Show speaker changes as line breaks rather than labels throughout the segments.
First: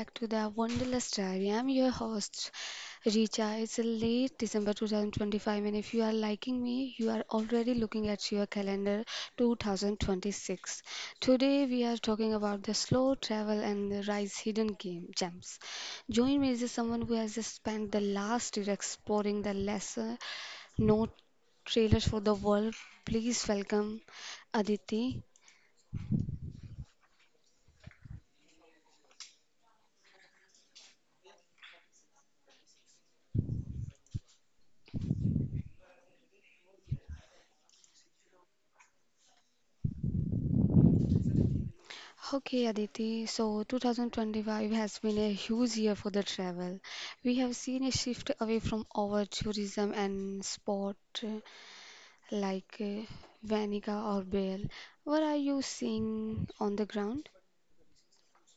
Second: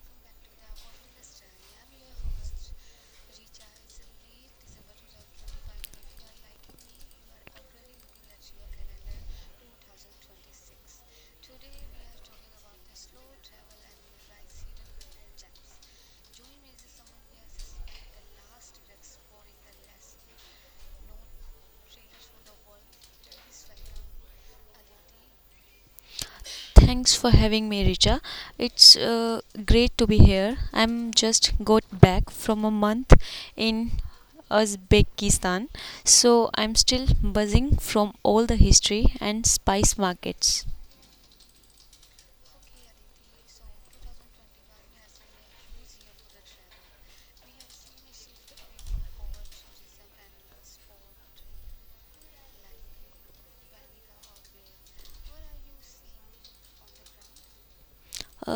back to the Wonderlust Diary. I'm your host, Richa. It's a late December 2025, and if you are liking me, you are already looking at your calendar 2026. Today, we are talking about the slow travel and the rise hidden game gems. Join me is someone who has spent the last year exploring the lesser known trailers for the world. Please welcome Aditi.
Thanks for having me, Richa. It's great to be here. I'm just got back from a month in Uzbekistan, so I'm still buzzing from all the history and spice markets.
Okay, Aditi. So 2025 has been a huge year for the travel. We have seen a shift away from our tourism and sport uh, like uh, Vanica or Bale. What are you seeing on the ground?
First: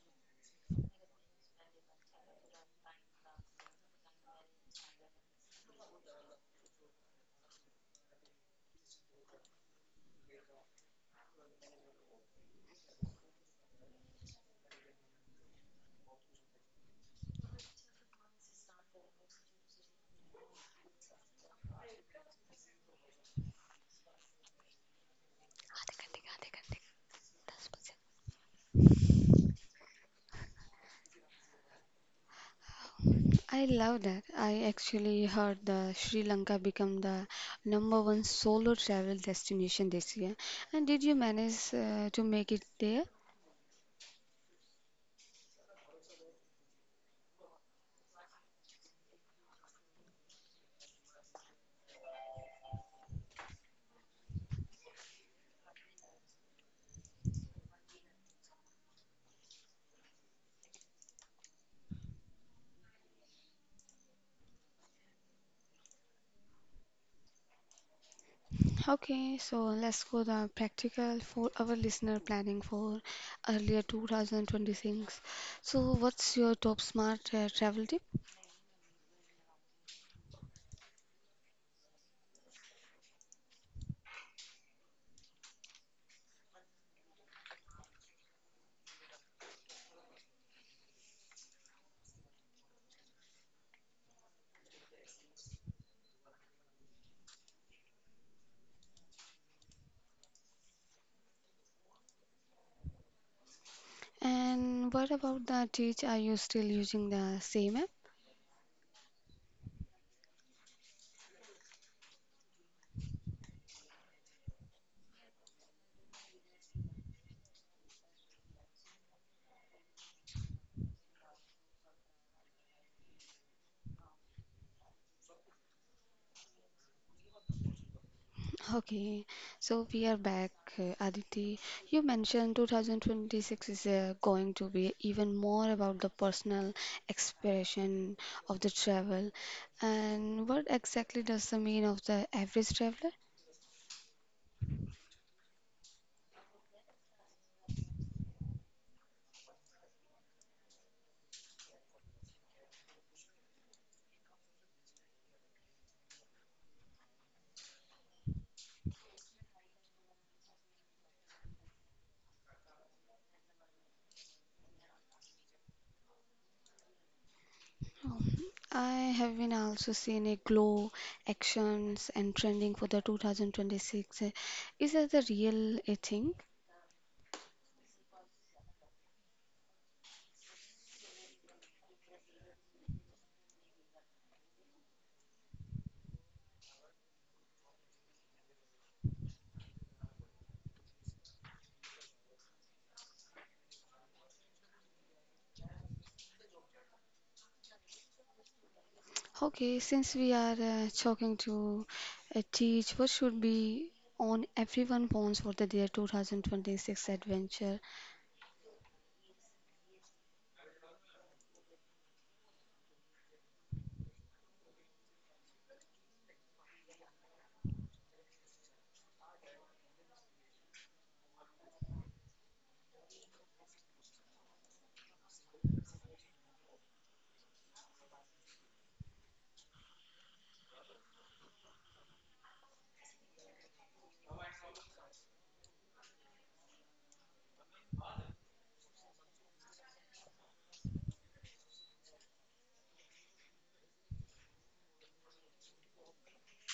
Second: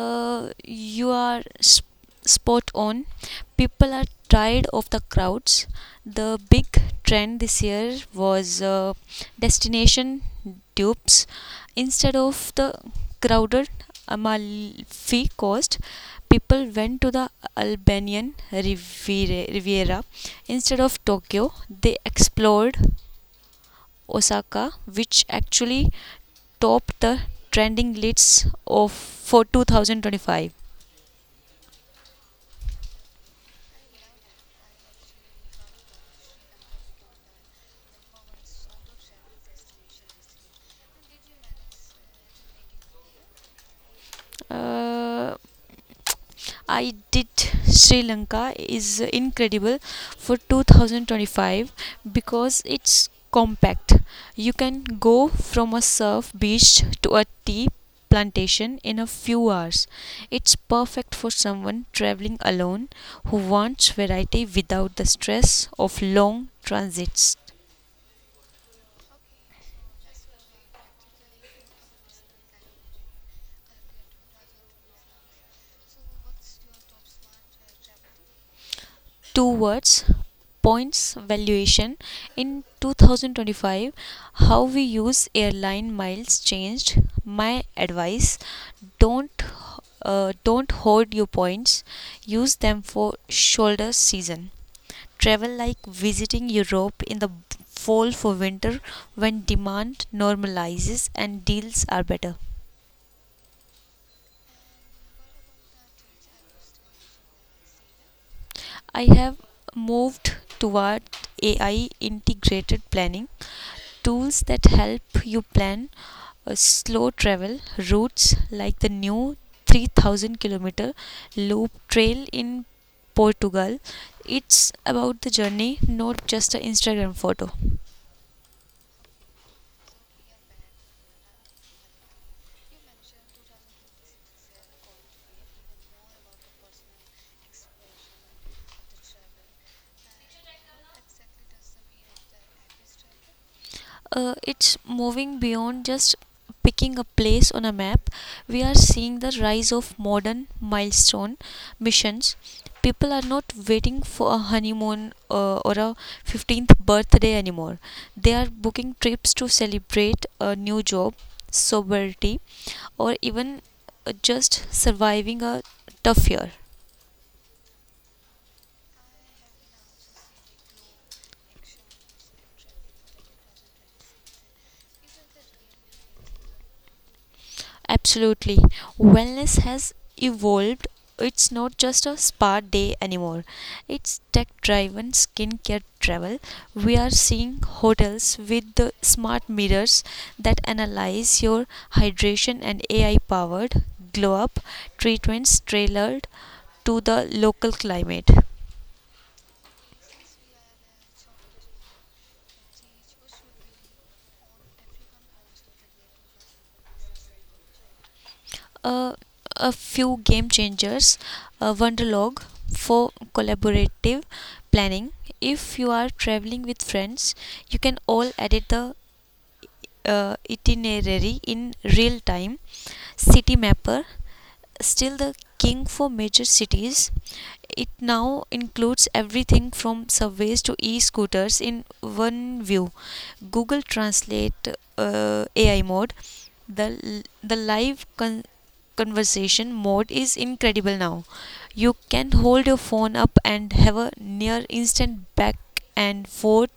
You are spot on. People are tired of the crowds. The big trend this year was destination dupes. Instead of the crowded Amalfi Coast, people went to the Albanian Riviera. Instead of Tokyo, they explored Osaka, which actually topped the trending lists of for 2025.
I love that. I actually heard the Sri Lanka become the number one solo travel destination this year. And did you manage to make it there?
Uh, I did. Sri Lanka is incredible for 2025 because it's compact. You can go from a surf beach to a tea plantation in a few hours. It's perfect for someone traveling alone who wants variety without the stress of long transits.
Okay, so let's go the practical for our listener planning for earlier 2026. So what's your top smart travel tip?
Two words: points valuation. In 2025, how we use airline miles changed my advice. Don't uh, don't hoard your points. Use them for shoulder season travel, like visiting Europe in the fall for winter when demand normalizes and deals are better.
And what about the teach? Are you still using the same app?
I have moved toward AI integrated planning tools that help you plan a slow travel routes like the new 3,000 kilometer loop trail in Portugal. It's about the journey, not just an Instagram photo.
Okay, so we are back, Aditi. You mentioned 2026 is going to be even more about the personal expression of the travel. And what exactly does the mean of the average traveler?
It's moving beyond just picking a place on a map. We are seeing the rise of modern milestone missions. People are not waiting for a honeymoon or a 15th birthday anymore. They are booking trips to celebrate a new job, sobriety, or even just surviving a tough year.
Um, I have been also seen a glow actions and trending for the 2026. Is that the real a thing?
Absolutely. Wellness has evolved. It's not just a spa day anymore. It's tech driven skincare travel. We are seeing hotels with the smart mirrors that analyze your hydration and AI powered glow up treatments tailored to the local climate.
Okay, since we are talking to teach, what should be on everyone phones for the their 2026 adventure?
uh, a few game changers. Wonderlog for collaborative planning. If you are traveling with friends, you can all edit the itinerary in real time. City Mapper, still the king for major cities. It now includes everything from subways to e scooters in one view. Google Translate AI mode, the live conversation mode is incredible now. You can hold your phone up and have a near instant back and forth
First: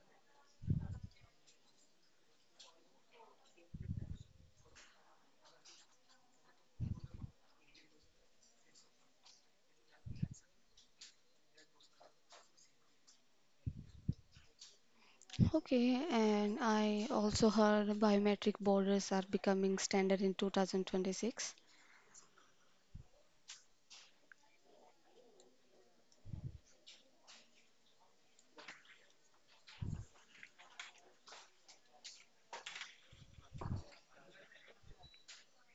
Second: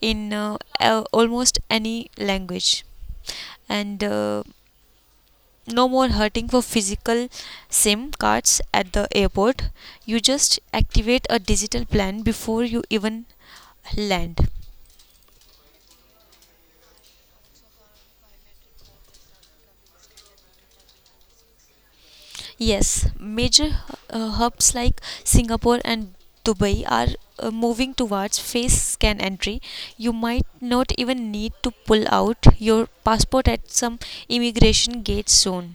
in almost any language. And no more hurting for physical SIM cards at the airport. You just activate a digital plan before you even land.
Okay, and I also heard biometric borders are becoming standard in 2026.
Yes, major hubs like Singapore and Dubai are moving towards face scan entry. You might not even need to pull out your passport at some immigration gate soon.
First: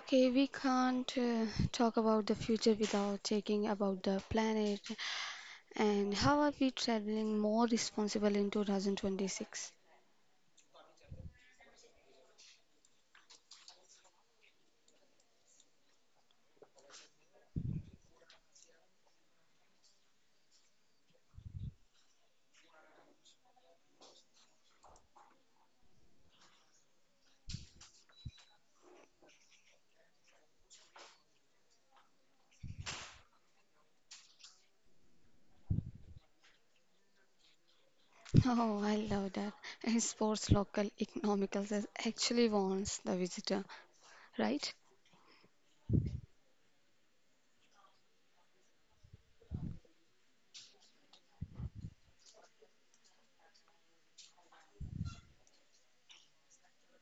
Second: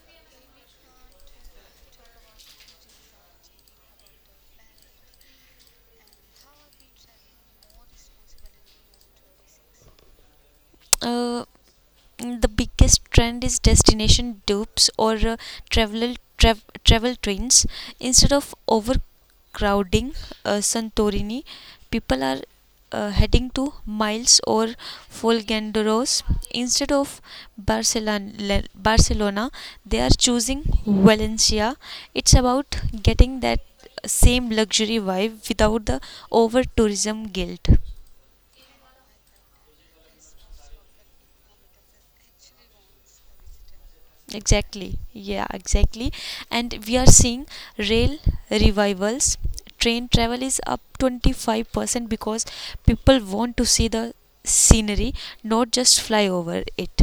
Okay, we can't talk about the future without taking about the planet. And how are we traveling more responsible in 2026?
Uh, the biggest trend is destination dupes, or travel tra- travel twins. Instead of over crowding Santorini. People are heading to Miles or Folgendoros. Instead of Barcelona. They are choosing Valencia. It's about getting that same luxury vibe without the over tourism guilt.
Oh, I love that. And sports local economicals. That actually warns the visitor, right?
Exactly. Yeah, exactly. And we are seeing rail revivals. Train travel is up 25% because people want to see the scenery, not just fly over it.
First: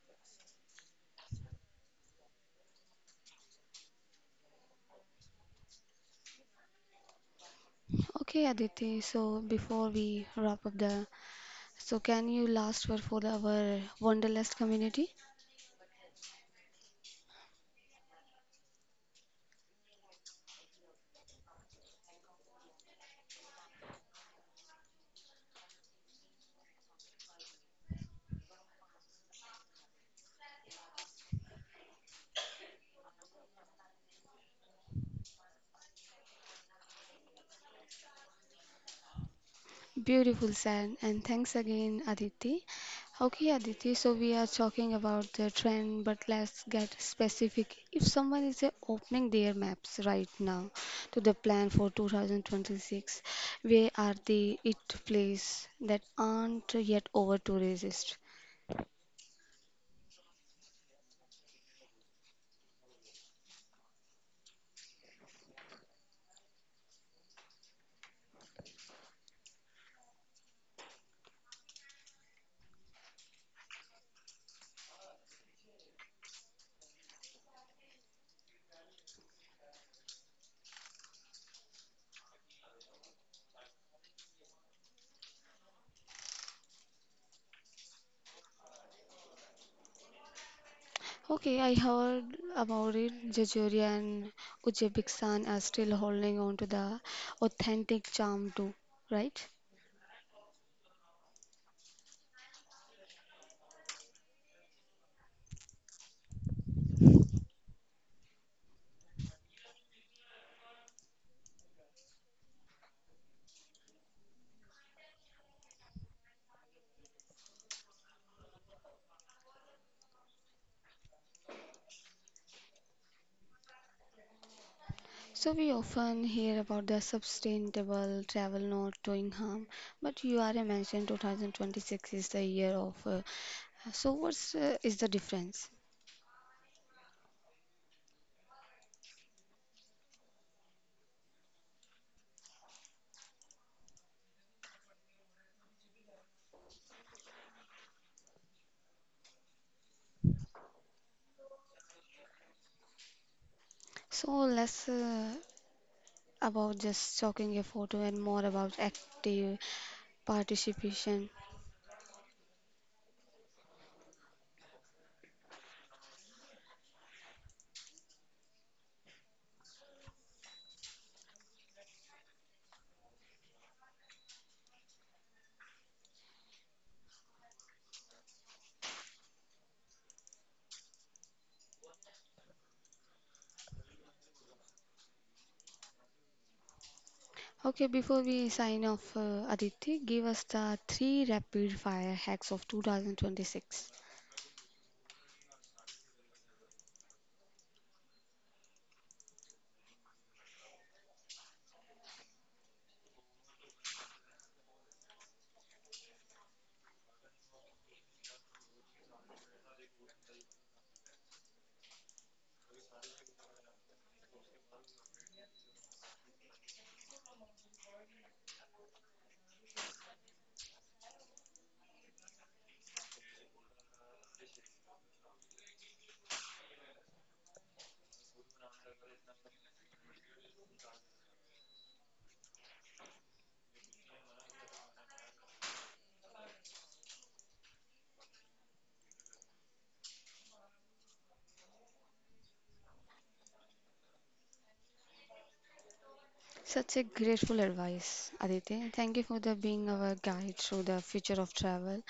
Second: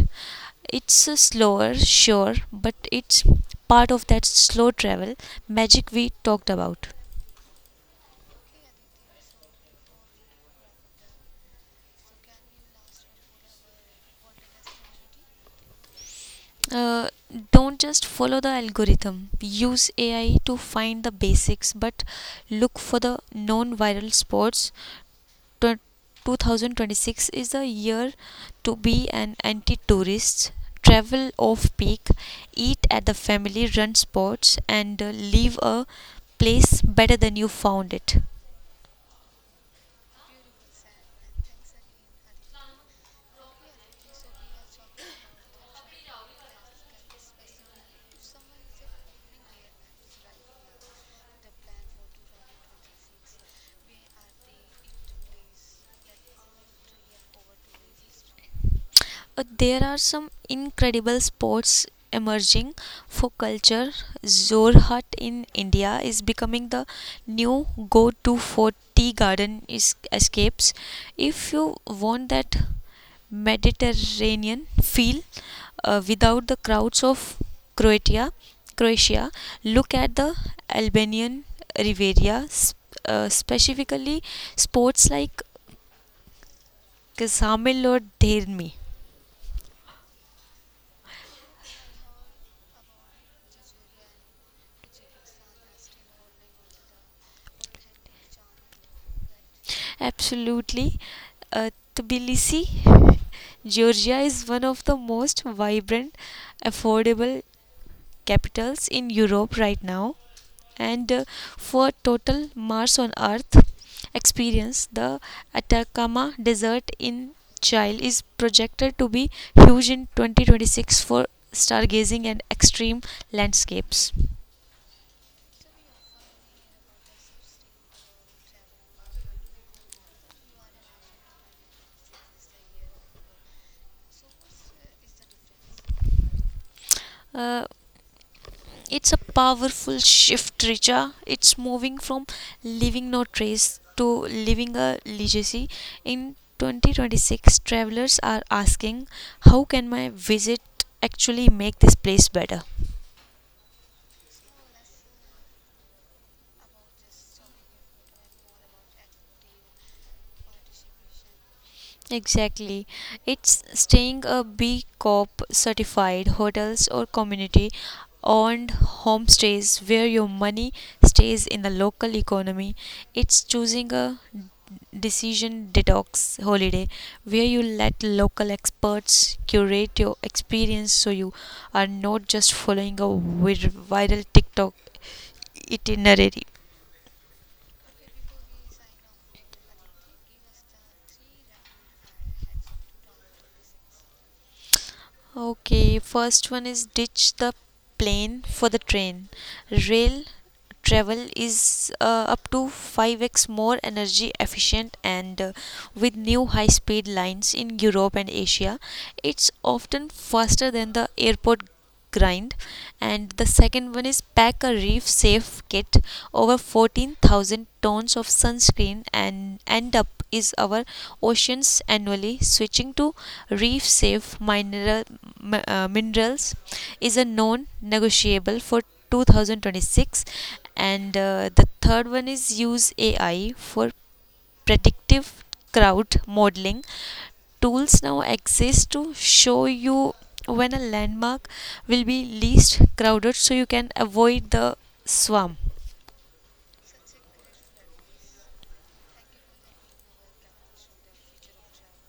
It's slower, sure, but it's part of that slow travel magic we talked about.
Okay, Aditi, so before we wrap up the, so can you last word for the, our Wonderlust community?
Uh, don't just follow the algorithm. Use AI to find the basics, but look for the non viral spots. 2026 is a year to be an anti tourist, travel off peak, eat at the family run spots, and leave a place better than you found it.
Beautiful, said, and thanks again, Aditi. Okay, Aditi, so we are talking about the trend, but let's get specific. If someone is opening their maps right now to the plan for 2026, where are the it place that aren't yet over tourists?
There are some incredible spots emerging for culture. Zorhat in India is becoming the new go to for tea garden escapes. If you want that Mediterranean feel, without the crowds of Croatia. Croatia, look at the Albanian Riviera, specifically sports like Ksamil or Dermi.
Okay, I heard about it. Jejuria and Uzbekistan are still holding on to the authentic charm too, right?
Absolutely. uh, Tbilisi, Georgia is one of the most vibrant, affordable capitals in Europe right now. And for total Mars on Earth, experienced. The Atacama Desert in Chile is projected to be huge in 2026 for stargazing and extreme landscapes.
So we often hear about the sustainable travel not doing harm, but you already mentioned 2026 is the year of. So what's is the difference?
Uh, it's a powerful shift, Richa. It's moving from leaving no trace to leaving a legacy. In 2026, travelers are asking, how can my visit actually make this place better?
So less about just talking a photo and more about active participation.
Exactly. It's staying a B Corp certified hotels or community owned homestays where your money stays in the local economy. It's choosing a decision detox holiday where you let local experts curate your experience so you are not just following a viral TikTok itinerary.
Okay, before we sign off, Aditi, give us the three rapid fire hacks of 2026.
Okay, first one is ditch the plane for the train. Rail travel is up to 5x more energy efficient, and with new high speed lines in Europe and Asia, it's often faster than the airport grind. And the second one is pack a reef safe kit. Over 14,000 tons of sunscreen and end up is our oceans annually. Switching to reef safe mineral, minerals is a non negotiable for 2026. And the third one is use AI for predictive crowd modeling. Tools now exist to show you when a landmark will be least crowded so you can avoid the swarm.
Such a grateful advice, Aditi. Thank you for the being our guide through the future of travel.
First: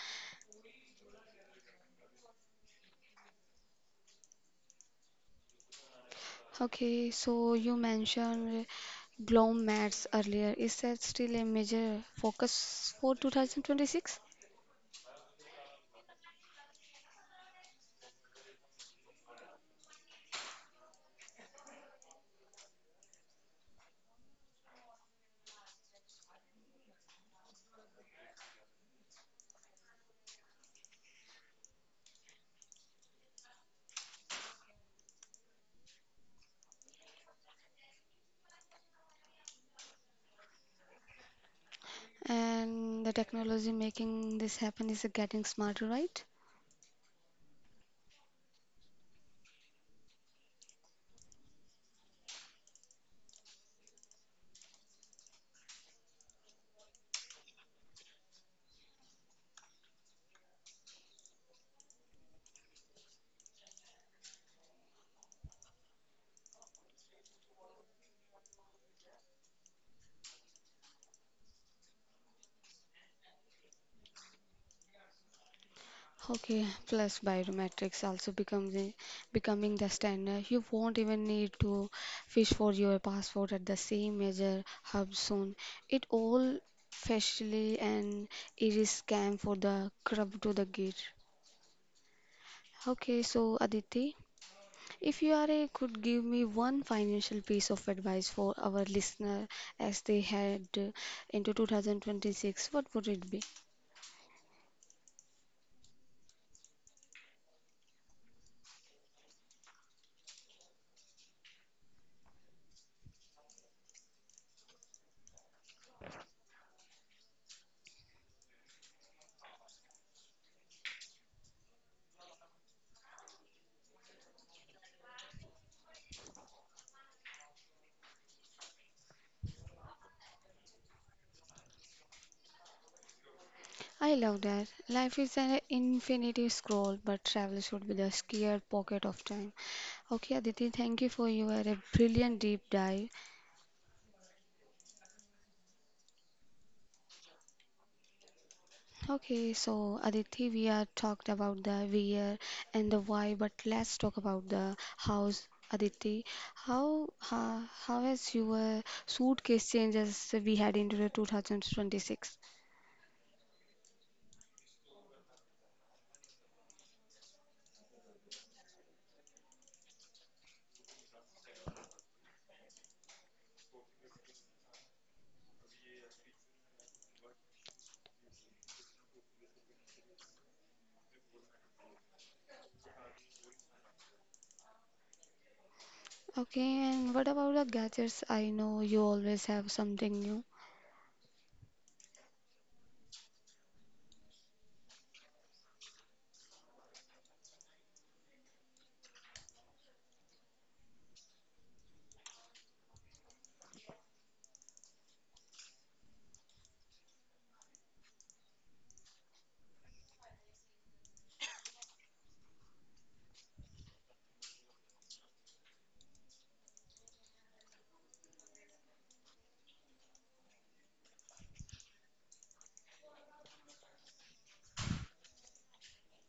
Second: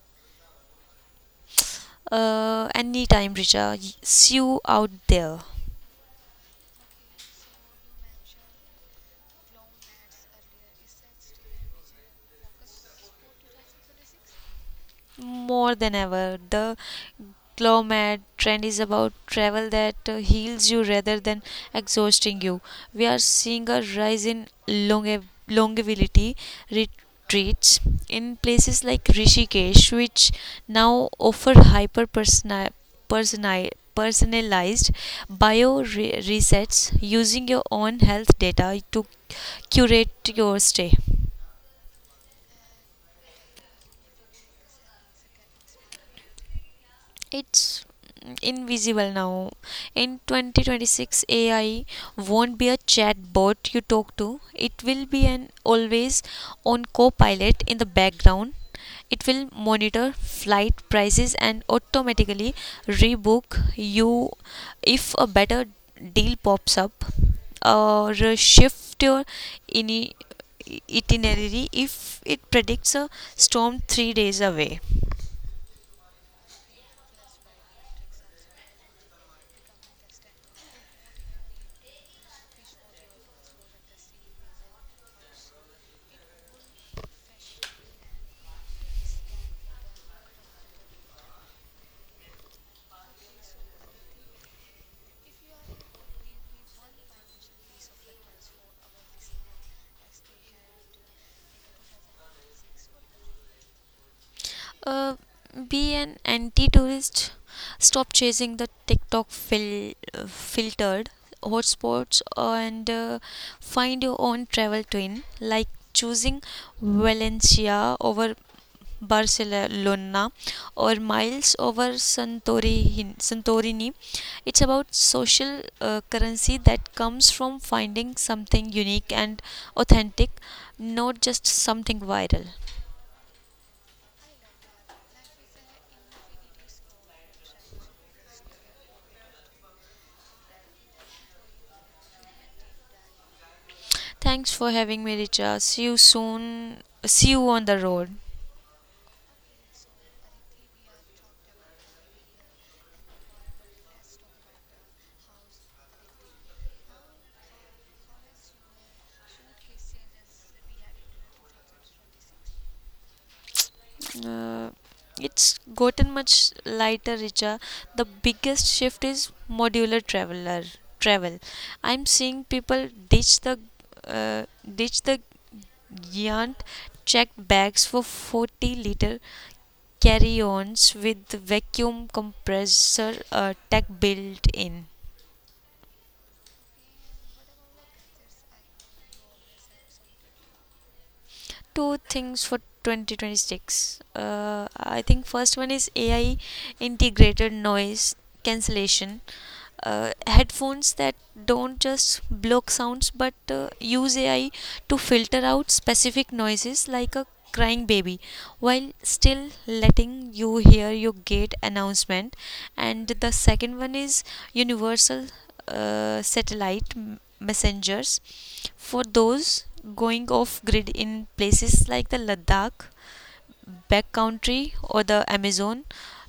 Anytime, Richa, see you out there.
Okay, so you mentioned gloom mats earlier. Is that still a major focus for 2026?
More than ever. The Clomad trend is about travel that heals you rather than exhausting you. We are seeing a rise in longevity retreats in places like Rishikesh, which now offer hyper personalized resets using your own health data to curate your stay.
And the technology making this happen is getting smarter, right?
It's invisible now. In 2026, AI won't be a chatbot you talk to, it will be an always on co-pilot in the background. It will monitor flight prices and automatically rebook you if a better deal pops up, or shift your itinerary if it predicts a storm 3 days away.
Okay, plus biometrics also becomes becoming the standard. You won't even need to fish for your passport at the same major hub soon. It all facially and iris scan for the crab to the gate. Okay, so Aditi. If you are a could give me one financial piece of advice for our listener as they head into 2026, what would it be?
Uh, be an anti-tourist. Stop chasing the TikTok filtered hotspots, and find your own travel twin. Like choosing Valencia over Barcelona, or Miles over Santorini. It's about social currency that comes from finding something unique and authentic, not just something viral.
I love that. Life is an infinity scroll, but travel should be the square pocket of time. Okay, Aditi, thank you for your brilliant deep dive.
Thanks for having me, Richa. See you soon. See you on the road.
Okay, so Aditi, we are talked about the where and the why, but let's talk about the hows. Aditi, how has your suitcase changes we had into the 2026?
Uh, it's gotten much lighter, Richa. The biggest shift is modular travel. I'm seeing people ditch the uh, ditch the giant checked bags for 40 L liter carry-ons with vacuum compressor tech built in.
Okay, and what about the gadgets? I know you always have something new.
Two things for 2026. I think first one is AI integrated noise cancellation. Headphones that don't just block sounds but use AI to filter out specific noises like a crying baby while still letting you hear your gate announcement. And the second one is universal satellite messengers for those going off grid in places like the Ladakh backcountry or the Amazon.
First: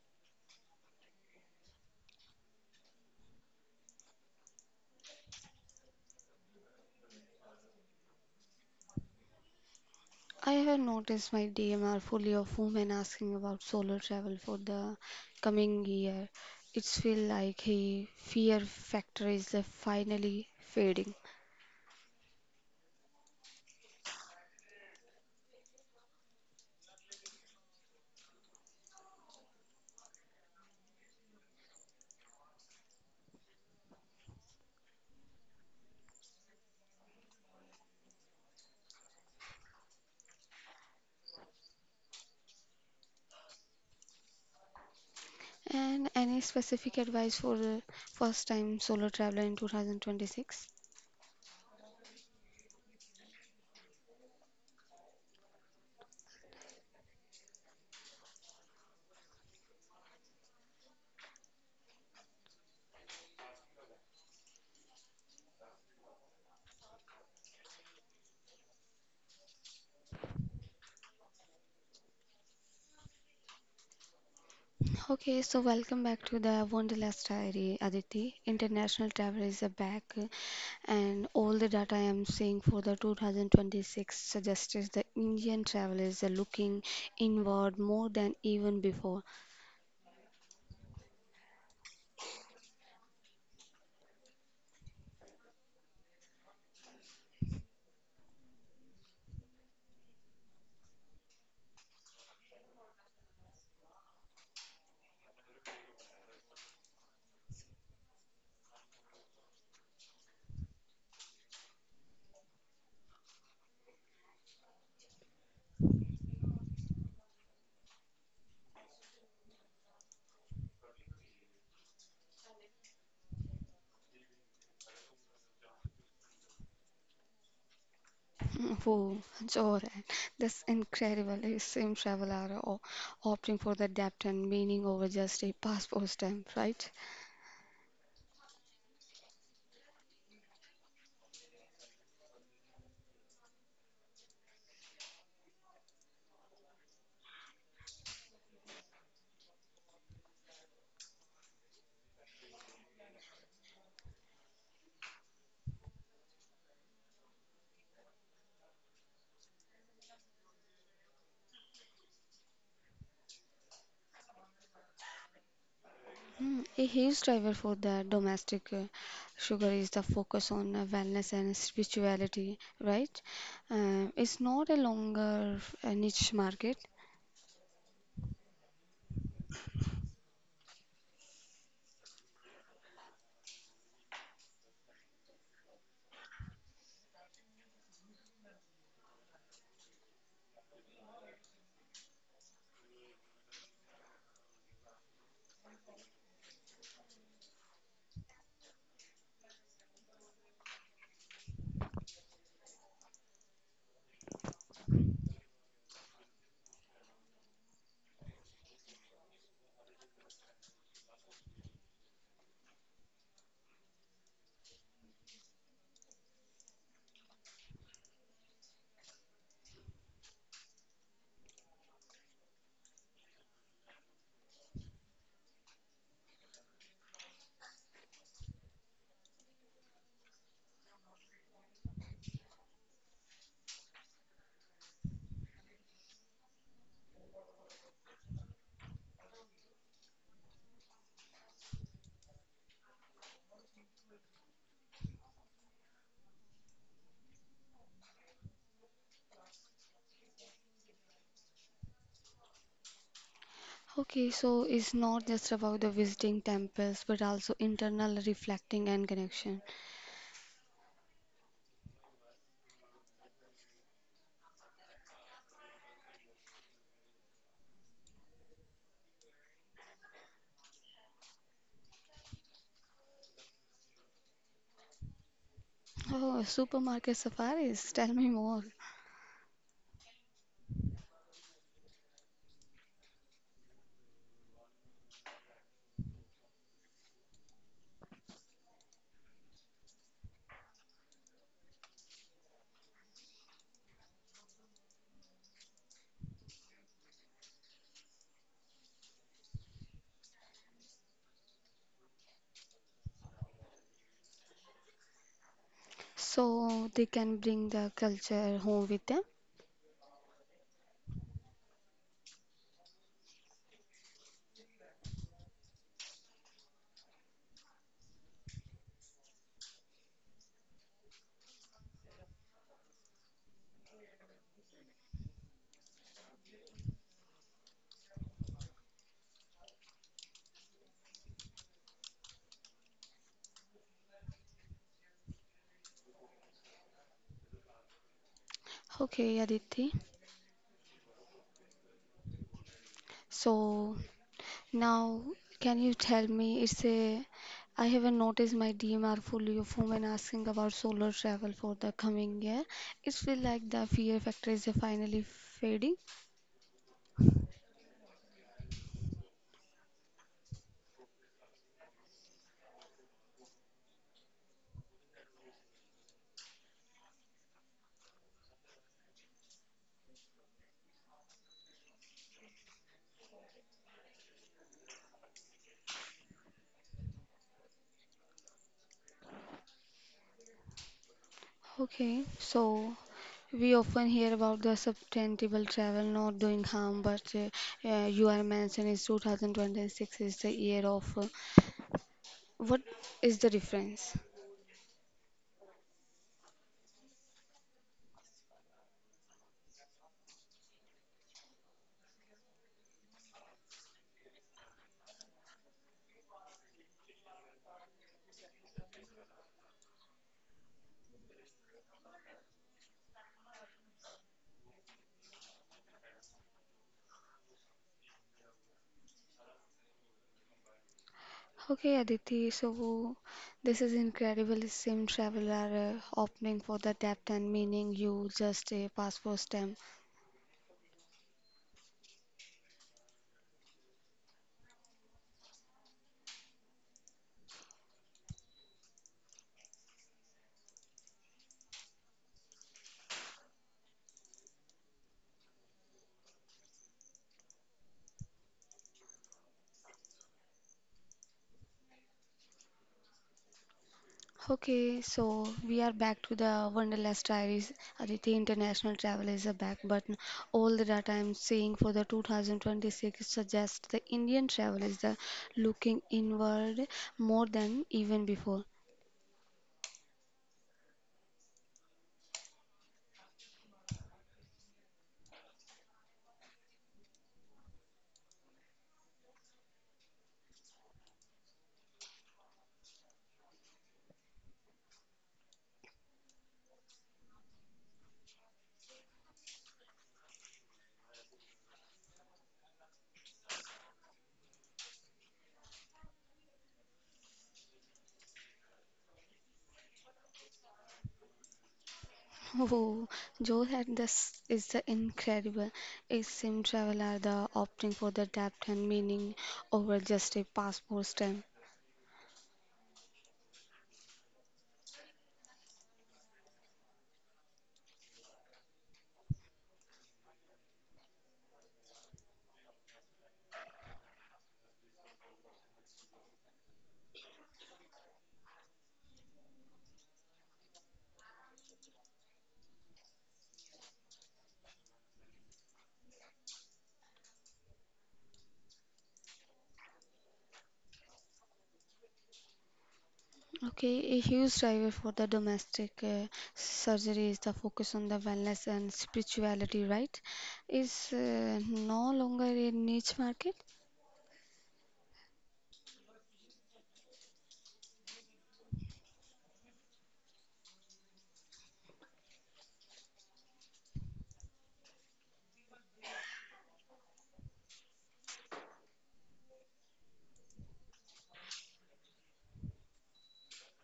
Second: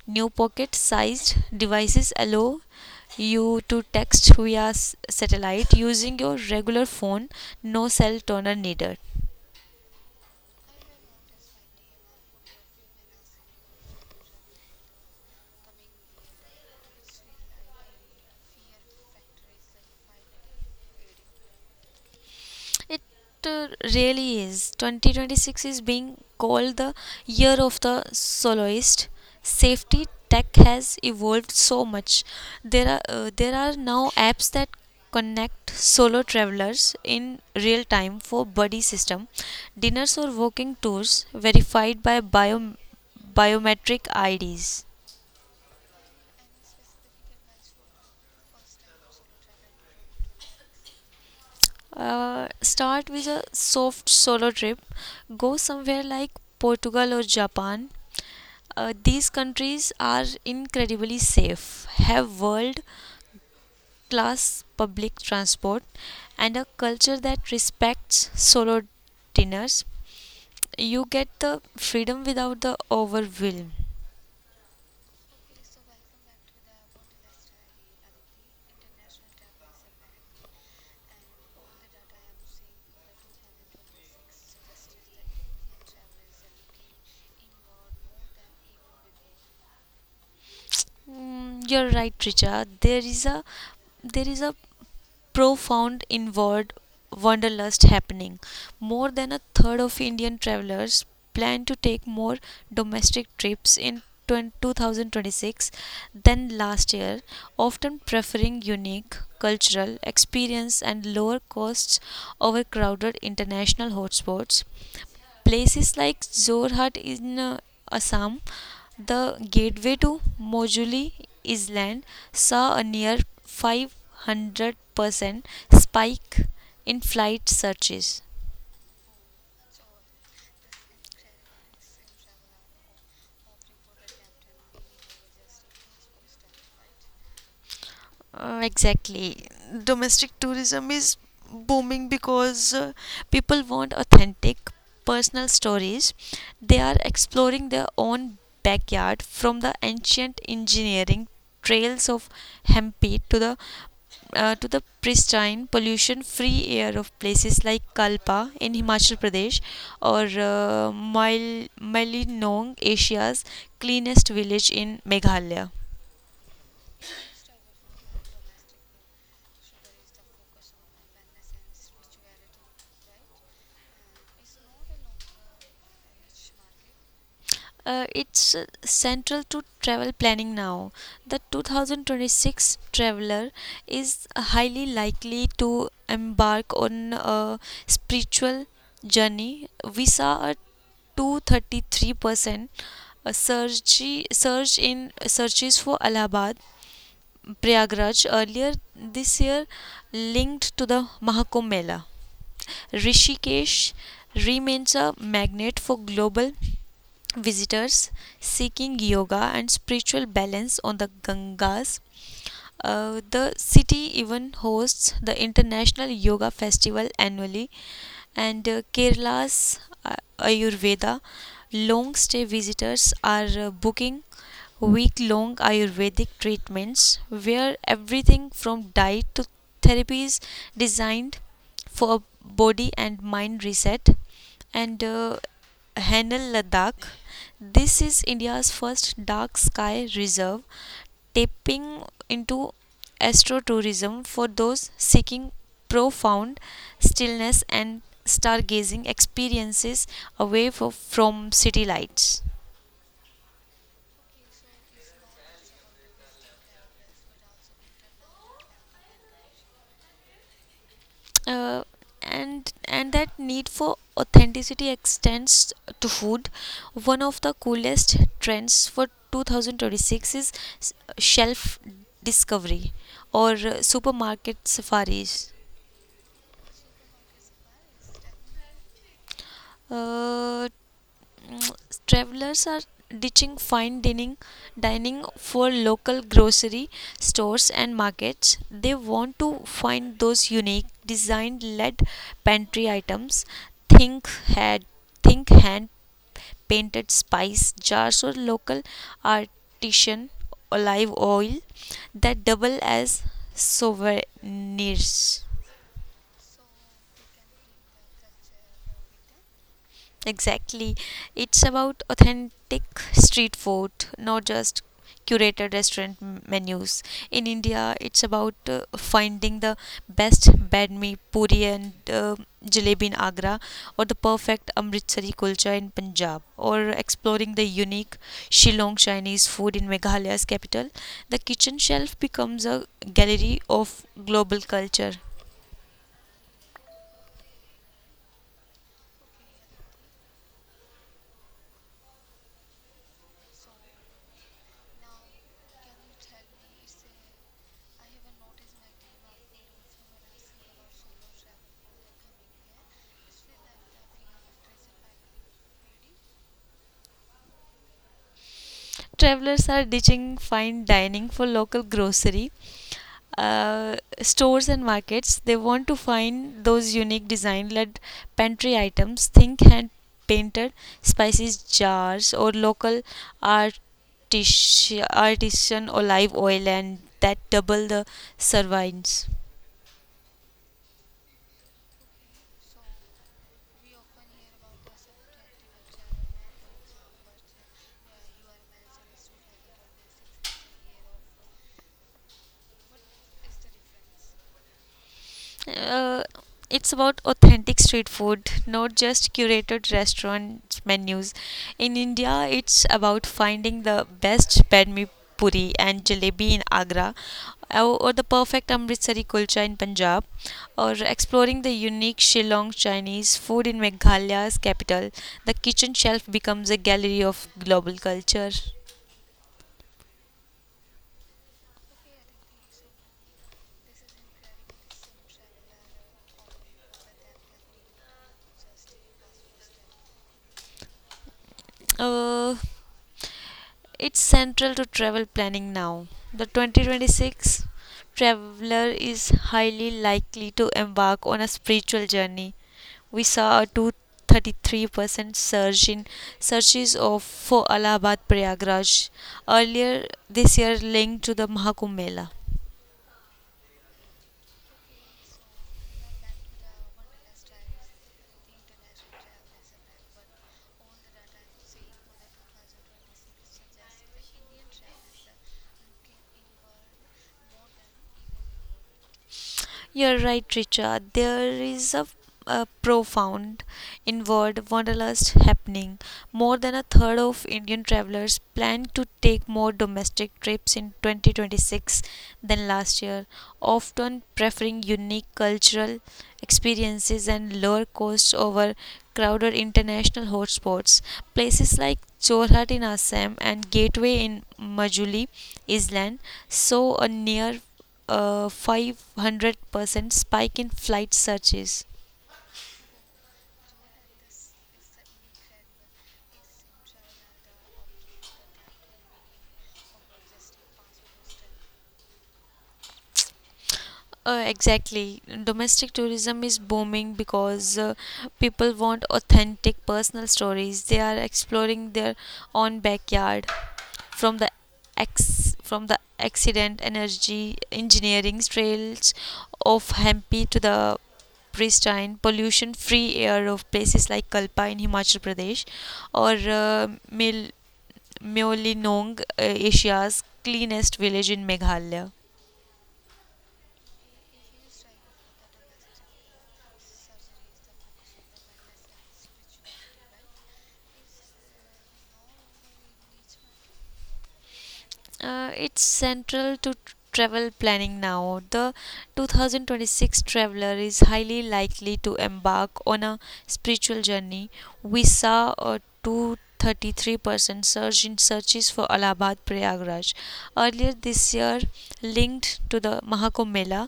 New pocket sized devices allow you to text via satellite using your regular phone, no cell tower needed.
I have noticed my DM are fully of women asking about solo travel for the coming year. It's feel like a fear factor is finally fading.
It uh, really is. 2026 is being called the year of the soloist. Safety tech has evolved so much. There are now apps that connect solo travelers in real time for buddy system, dinners or walking tours verified by biometric IDs.
And any specific advice for the first time solo traveler in 2026?
Start with a soft solo trip. Go somewhere like Portugal or Japan. These countries are incredibly safe, have world class public transport, and a culture that respects solo dinners. You get the freedom without the overwhelm.
Okay, so welcome back to the Wonderlust Diary, Aditi. International travel is back, and all the data I am seeing for the 2026 suggests the Indian travelers are looking inward more than even before.
Mm, you're right, Richa. There is a profound inward wanderlust happening. More than a third of Indian travelers plan to take more domestic trips in 2026 than last year, often preferring unique cultural experience and lower costs over crowded international hotspots. Places like Zorhat in Assam, the gateway to Mojuli Island, saw a near 500% spike in flight searches.
Mm, whoa, Jordan, that's incredible. It seems travelers are opting for the depth and meaning over just a passport stamp, right?
Exactly. Domestic tourism is booming because people want authentic personal stories. They are exploring their own backyard, from the ancient engineering trails of Hampi to the pristine, pollution free air of places like Kalpa in Himachal Pradesh, or Malinong, Asia's cleanest village in Meghalaya.
Mm, a huge driver for the domestic sugar is the focus on wellness and spirituality, right? It's not a longer niche market.
It's central to travel planning now. The 2026 traveler is highly likely to embark on a spiritual journey. We saw a 233% surge, surge in searches for Allahabad Prayagraj earlier this year, linked to the Mahakumbh Mela. Rishikesh remains a magnet for global visitors seeking yoga and spiritual balance on the Ganges. The city even hosts the International Yoga Festival annually, and Kerala's Ayurveda long stay visitors are booking week long Ayurvedic treatments where everything from diet to therapies designed for body and mind reset. And Hanel Ladakh. This is India's first dark sky reserve, tapping into astrotourism for those seeking profound stillness and stargazing experiences away from city lights.
Okay, so it's not just about the visiting temples, but also internal reflecting and connection.
uh, and that need for authenticity extends to food. One of the coolest trends for 2026 is shelf discovery, or supermarket safaris.
Oh, supermarket safaris, tell me more.
uh, Travelers are ditching fine dining for local grocery stores and markets. They want to find those unique design led pantry items. Think had think hand painted spice jars or local artisan olive oil that double as souvenirs.
So they can bring the culture home with them.
Exactly. It's about authentic street food, not just curated restaurant menus. In India, it's about finding the best badmi puri and uh, jalebi in Agra, or the perfect Amritsari kulcha in Punjab, or exploring the unique Shillong Chinese food in Meghalaya's capital. The kitchen shelf becomes a gallery of global culture.
Okay, Aditi. So now, can you tell me? It's a. I haven't noticed my DMR fully of women asking about solar travel for the coming year. It feels like the fear factor is finally fading.
Travelers are ditching fine dining for local grocery uh, stores and markets. They want to find those unique design led pantry items. Think hand painted spices jars or local artis- artisan olive oil and that double the servings.
Okay, so we often hear about the sustainable travel not doing harm, but you are mentioning is 2026 is the year of. What is the difference?
uh, it's about authentic street food, not just curated restaurant menus. In India, it's about finding the best badmi puri and jalebi in Agra, or the perfect Amritsari kulcha in Punjab, or exploring the unique Shillong Chinese food in Meghalaya's capital. The kitchen shelf becomes a gallery of global culture.
Okay, Aditi, so this is incredible sim traveler opening for the depth and meaning you just a passport stamp.
Uh, It's central to travel planning now. The 2026 traveler is highly likely to embark on a spiritual journey. We saw a 233% surge in searches of for Allahabad Prayagraj earlier this year, linked to the Mahakumbh Mela.
Okay, so we are back to the Wonderlust diaries. Aditi International Travel is a back button. All the data I'm seeing for the 2026 suggests the Indian travel is the looking inward more than even before.
You're right, Richard. There is a profound inward wanderlust happening. More than a third of Indian travelers plan to take more domestic trips in 2026 than last year, often preferring unique cultural experiences and lower costs over crowded international hotspots. Places like Jorhat in Assam and Gateway in Majuli Island saw a near a 500% spike in flight searches.
Oh, Joe had this is the incredible. A sim traveler, the opting for the depth and meaning over just a passport stamp.
Exactly. Domestic tourism is booming because people want authentic personal stories. They are exploring their own backyard from the ex from the accident energy engineering trails of Hampi to the pristine pollution free air of places like Kalpa in Himachal Pradesh or uh, Myeolinong, Asia's cleanest village in Meghalaya.
Okay, a huge driver for the domestic surgery is the focus on the wellness and spirituality, right? Is no longer a niche market.
It's central to travel planning now. The 2026 traveler is highly likely to embark on a spiritual journey. We saw a 233% surge in searches for Allahabad Prayagraj earlier this year, linked to the Mahakumbh Mela.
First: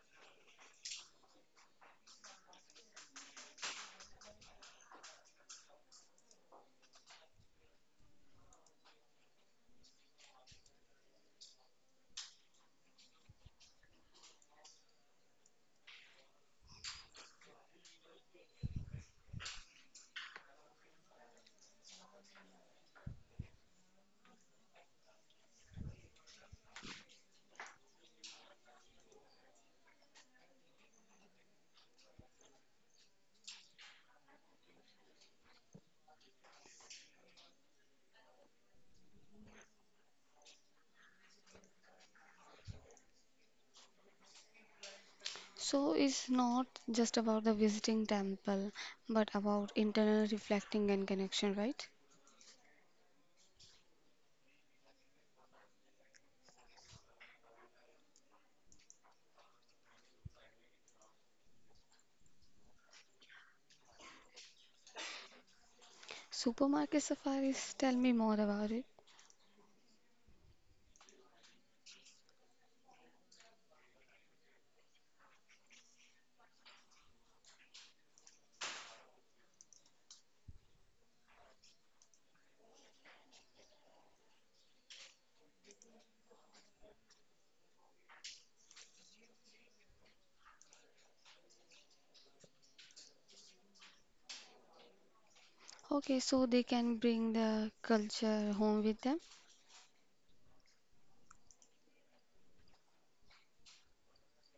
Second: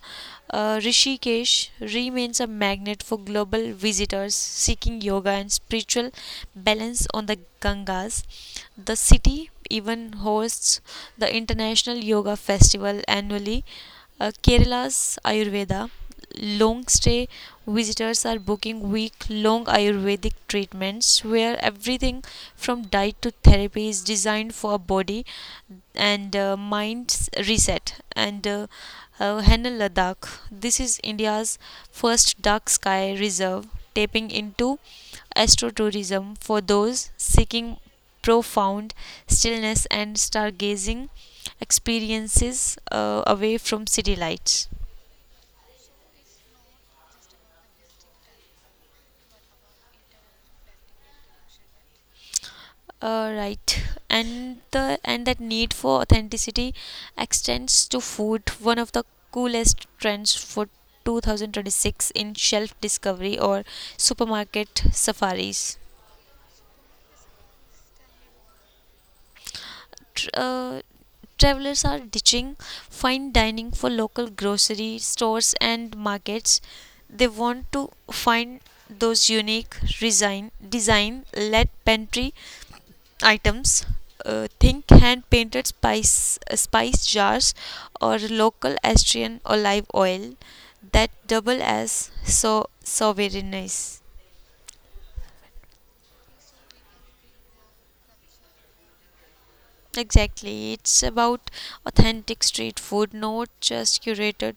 Rishikesh remains a magnet for global visitors seeking yoga and spiritual balance on the Gangas. The city even hosts the International Yoga Festival annually. Kerala's Ayurveda long stay visitors are booking week long Ayurvedic treatments where everything from diet to therapy is designed for body and mind reset. And Henna Ladakh, this is India's first dark sky reserve tapping into astrotourism for those seeking profound stillness and stargazing experiences away from city lights.
So it's not just about the visiting temple, but about internal reflecting and connection, right?
Right, and that need for authenticity extends to food. One of the coolest trends for 2026 in shelf discovery or supermarket safaris.
Supermarket safaris, tell me more about it.
Tr- Uh, Travelers are ditching fine dining for local grocery stores and markets. They want to find those unique design led pantry items. Think hand painted spice jars or local Austrian olive oil that double as so souvenirs.
Okay, so they can bring the culture home with them.
Exactly. It's about authentic street food, not just curated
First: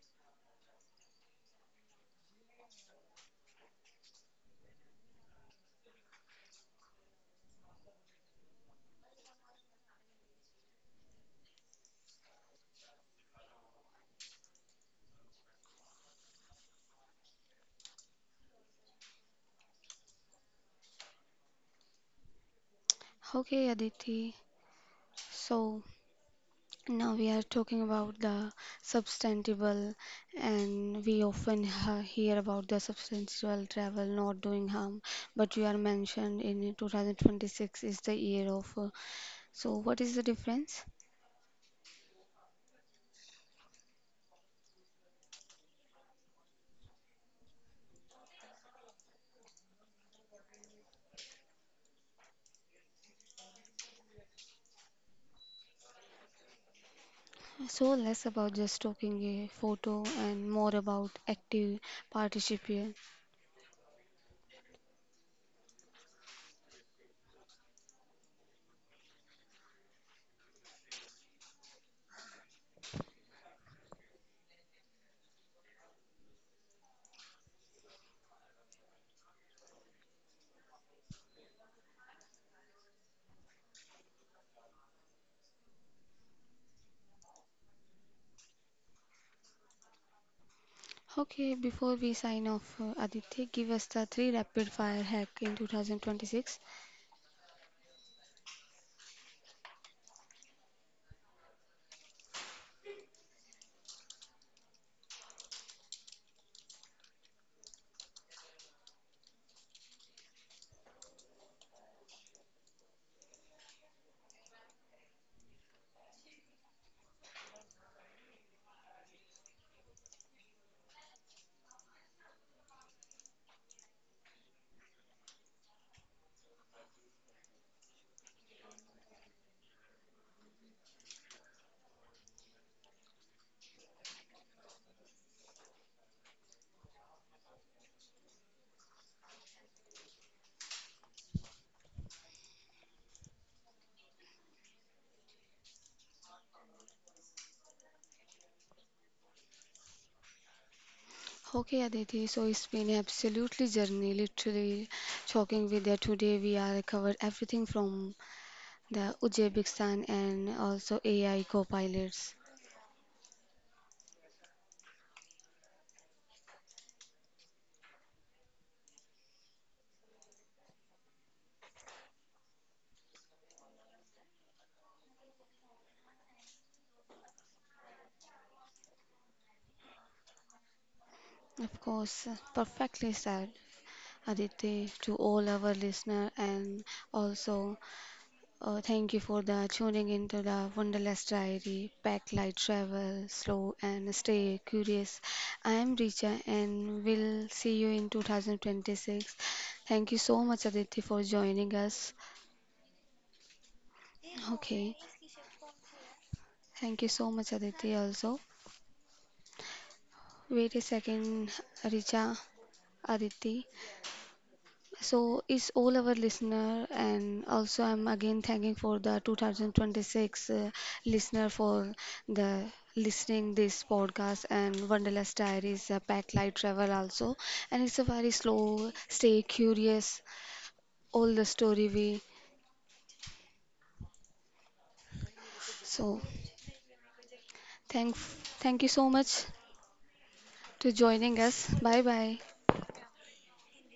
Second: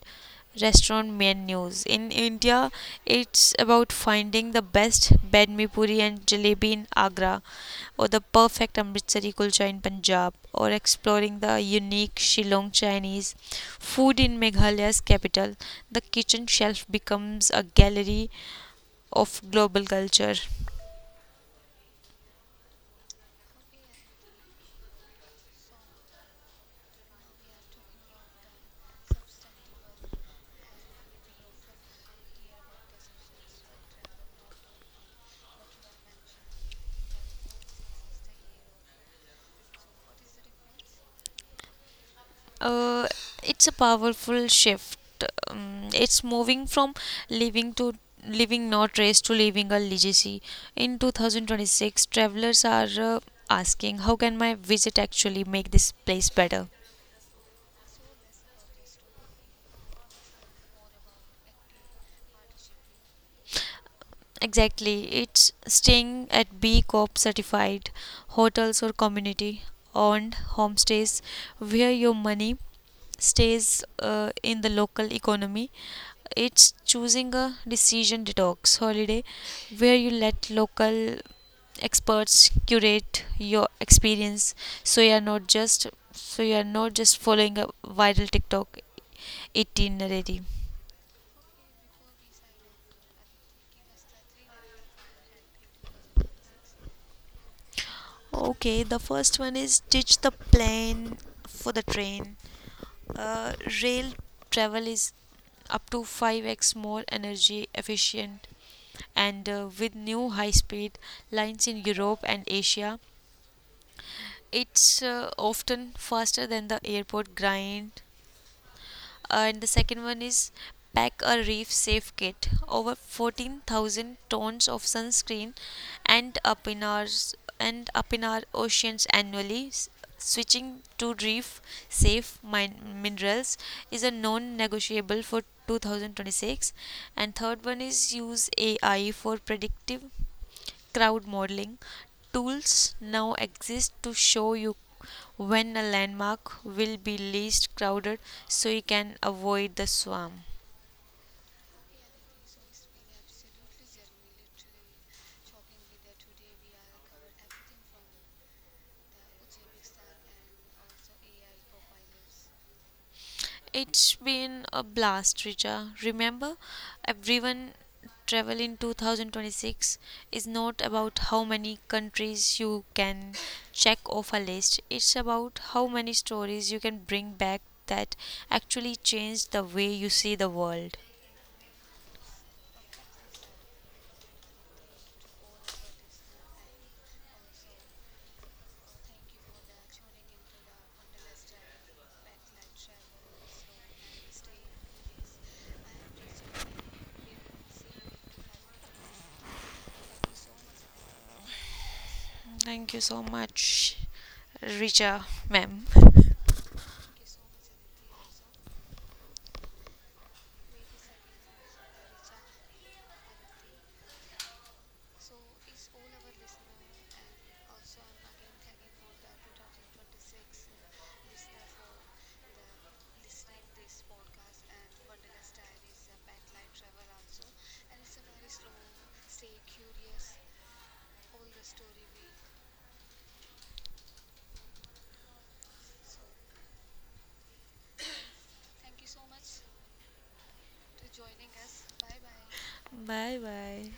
restaurant menus. In India, it's about finding the best badmi puri and jalebi in Agra, or the perfect Amritsari kulcha in Punjab, or exploring the unique Shillong Chinese food in Meghalaya's capital. The kitchen shelf becomes a gallery of global culture.
Okay, Aditi. So now we are talking about the substantial, and we often hear about the substantial travel not doing harm, but you are mentioned in 2026 is the year of. So what is the difference?
Uh, it's a powerful shift. It's moving from living to living not race to living a legacy. In 2026, travelers are asking, how can my visit actually make this place better?
So less about just taking a photo and more about active participation.
Exactly, it's staying at B Corp certified hotels or community owned homestays where your money stays in the local economy. It's choosing a decision detox holiday where you let local experts curate your experience so you are not just following a viral TikTok itinerary.
Okay, before we sign off, Aditi, give us the three rapid fire hack in 2026.
Okay, the first one is ditch the plane for the train. Uh, Rail travel is up to 5x more energy efficient, and with new high speed lines in Europe and Asia, it's often faster than the airport grind. And the second one is pack a reef safe kit. Over 14,000 tons of sunscreen and up in our s- and up in our oceans annually. Switching to reef safe minerals is a non-negotiable for 2026. And third one is use AI for predictive crowd modeling tools now exist to show you when a landmark will be least crowded so you can avoid the swarm.
Okay, Aditi, so it's been absolutely journey, literally shocking with that. Today we are covered everything from the Uzbekistan and also AI co-pilots.
It's been a blast, Richa. Remember, everyone, travel in 2026 is not about how many countries you can check off a list. It's about how many stories you can bring back that actually change the way you see the world.
Of course, perfectly said, Aditi, to all our listener and also thank you for the tuning into the Wonderless Diary, Pack Light Travel, Slow and Stay Curious. I am Richa and we'll see you in 2026. Thank you so much, Aditi, for joining us.
Thank you so much,
Okay,
Richa, ma'am.
thank you so much, Aditi, also. Wait a second, Richa, Aditi. So it's all our listener and also I'm again thanking for the 2026 listener for the listening this podcast and Wanderlust Diaries a packed light travel also and it's a very slow stay curious all the story we so thank you so much to joining us bye bye
Bye bye.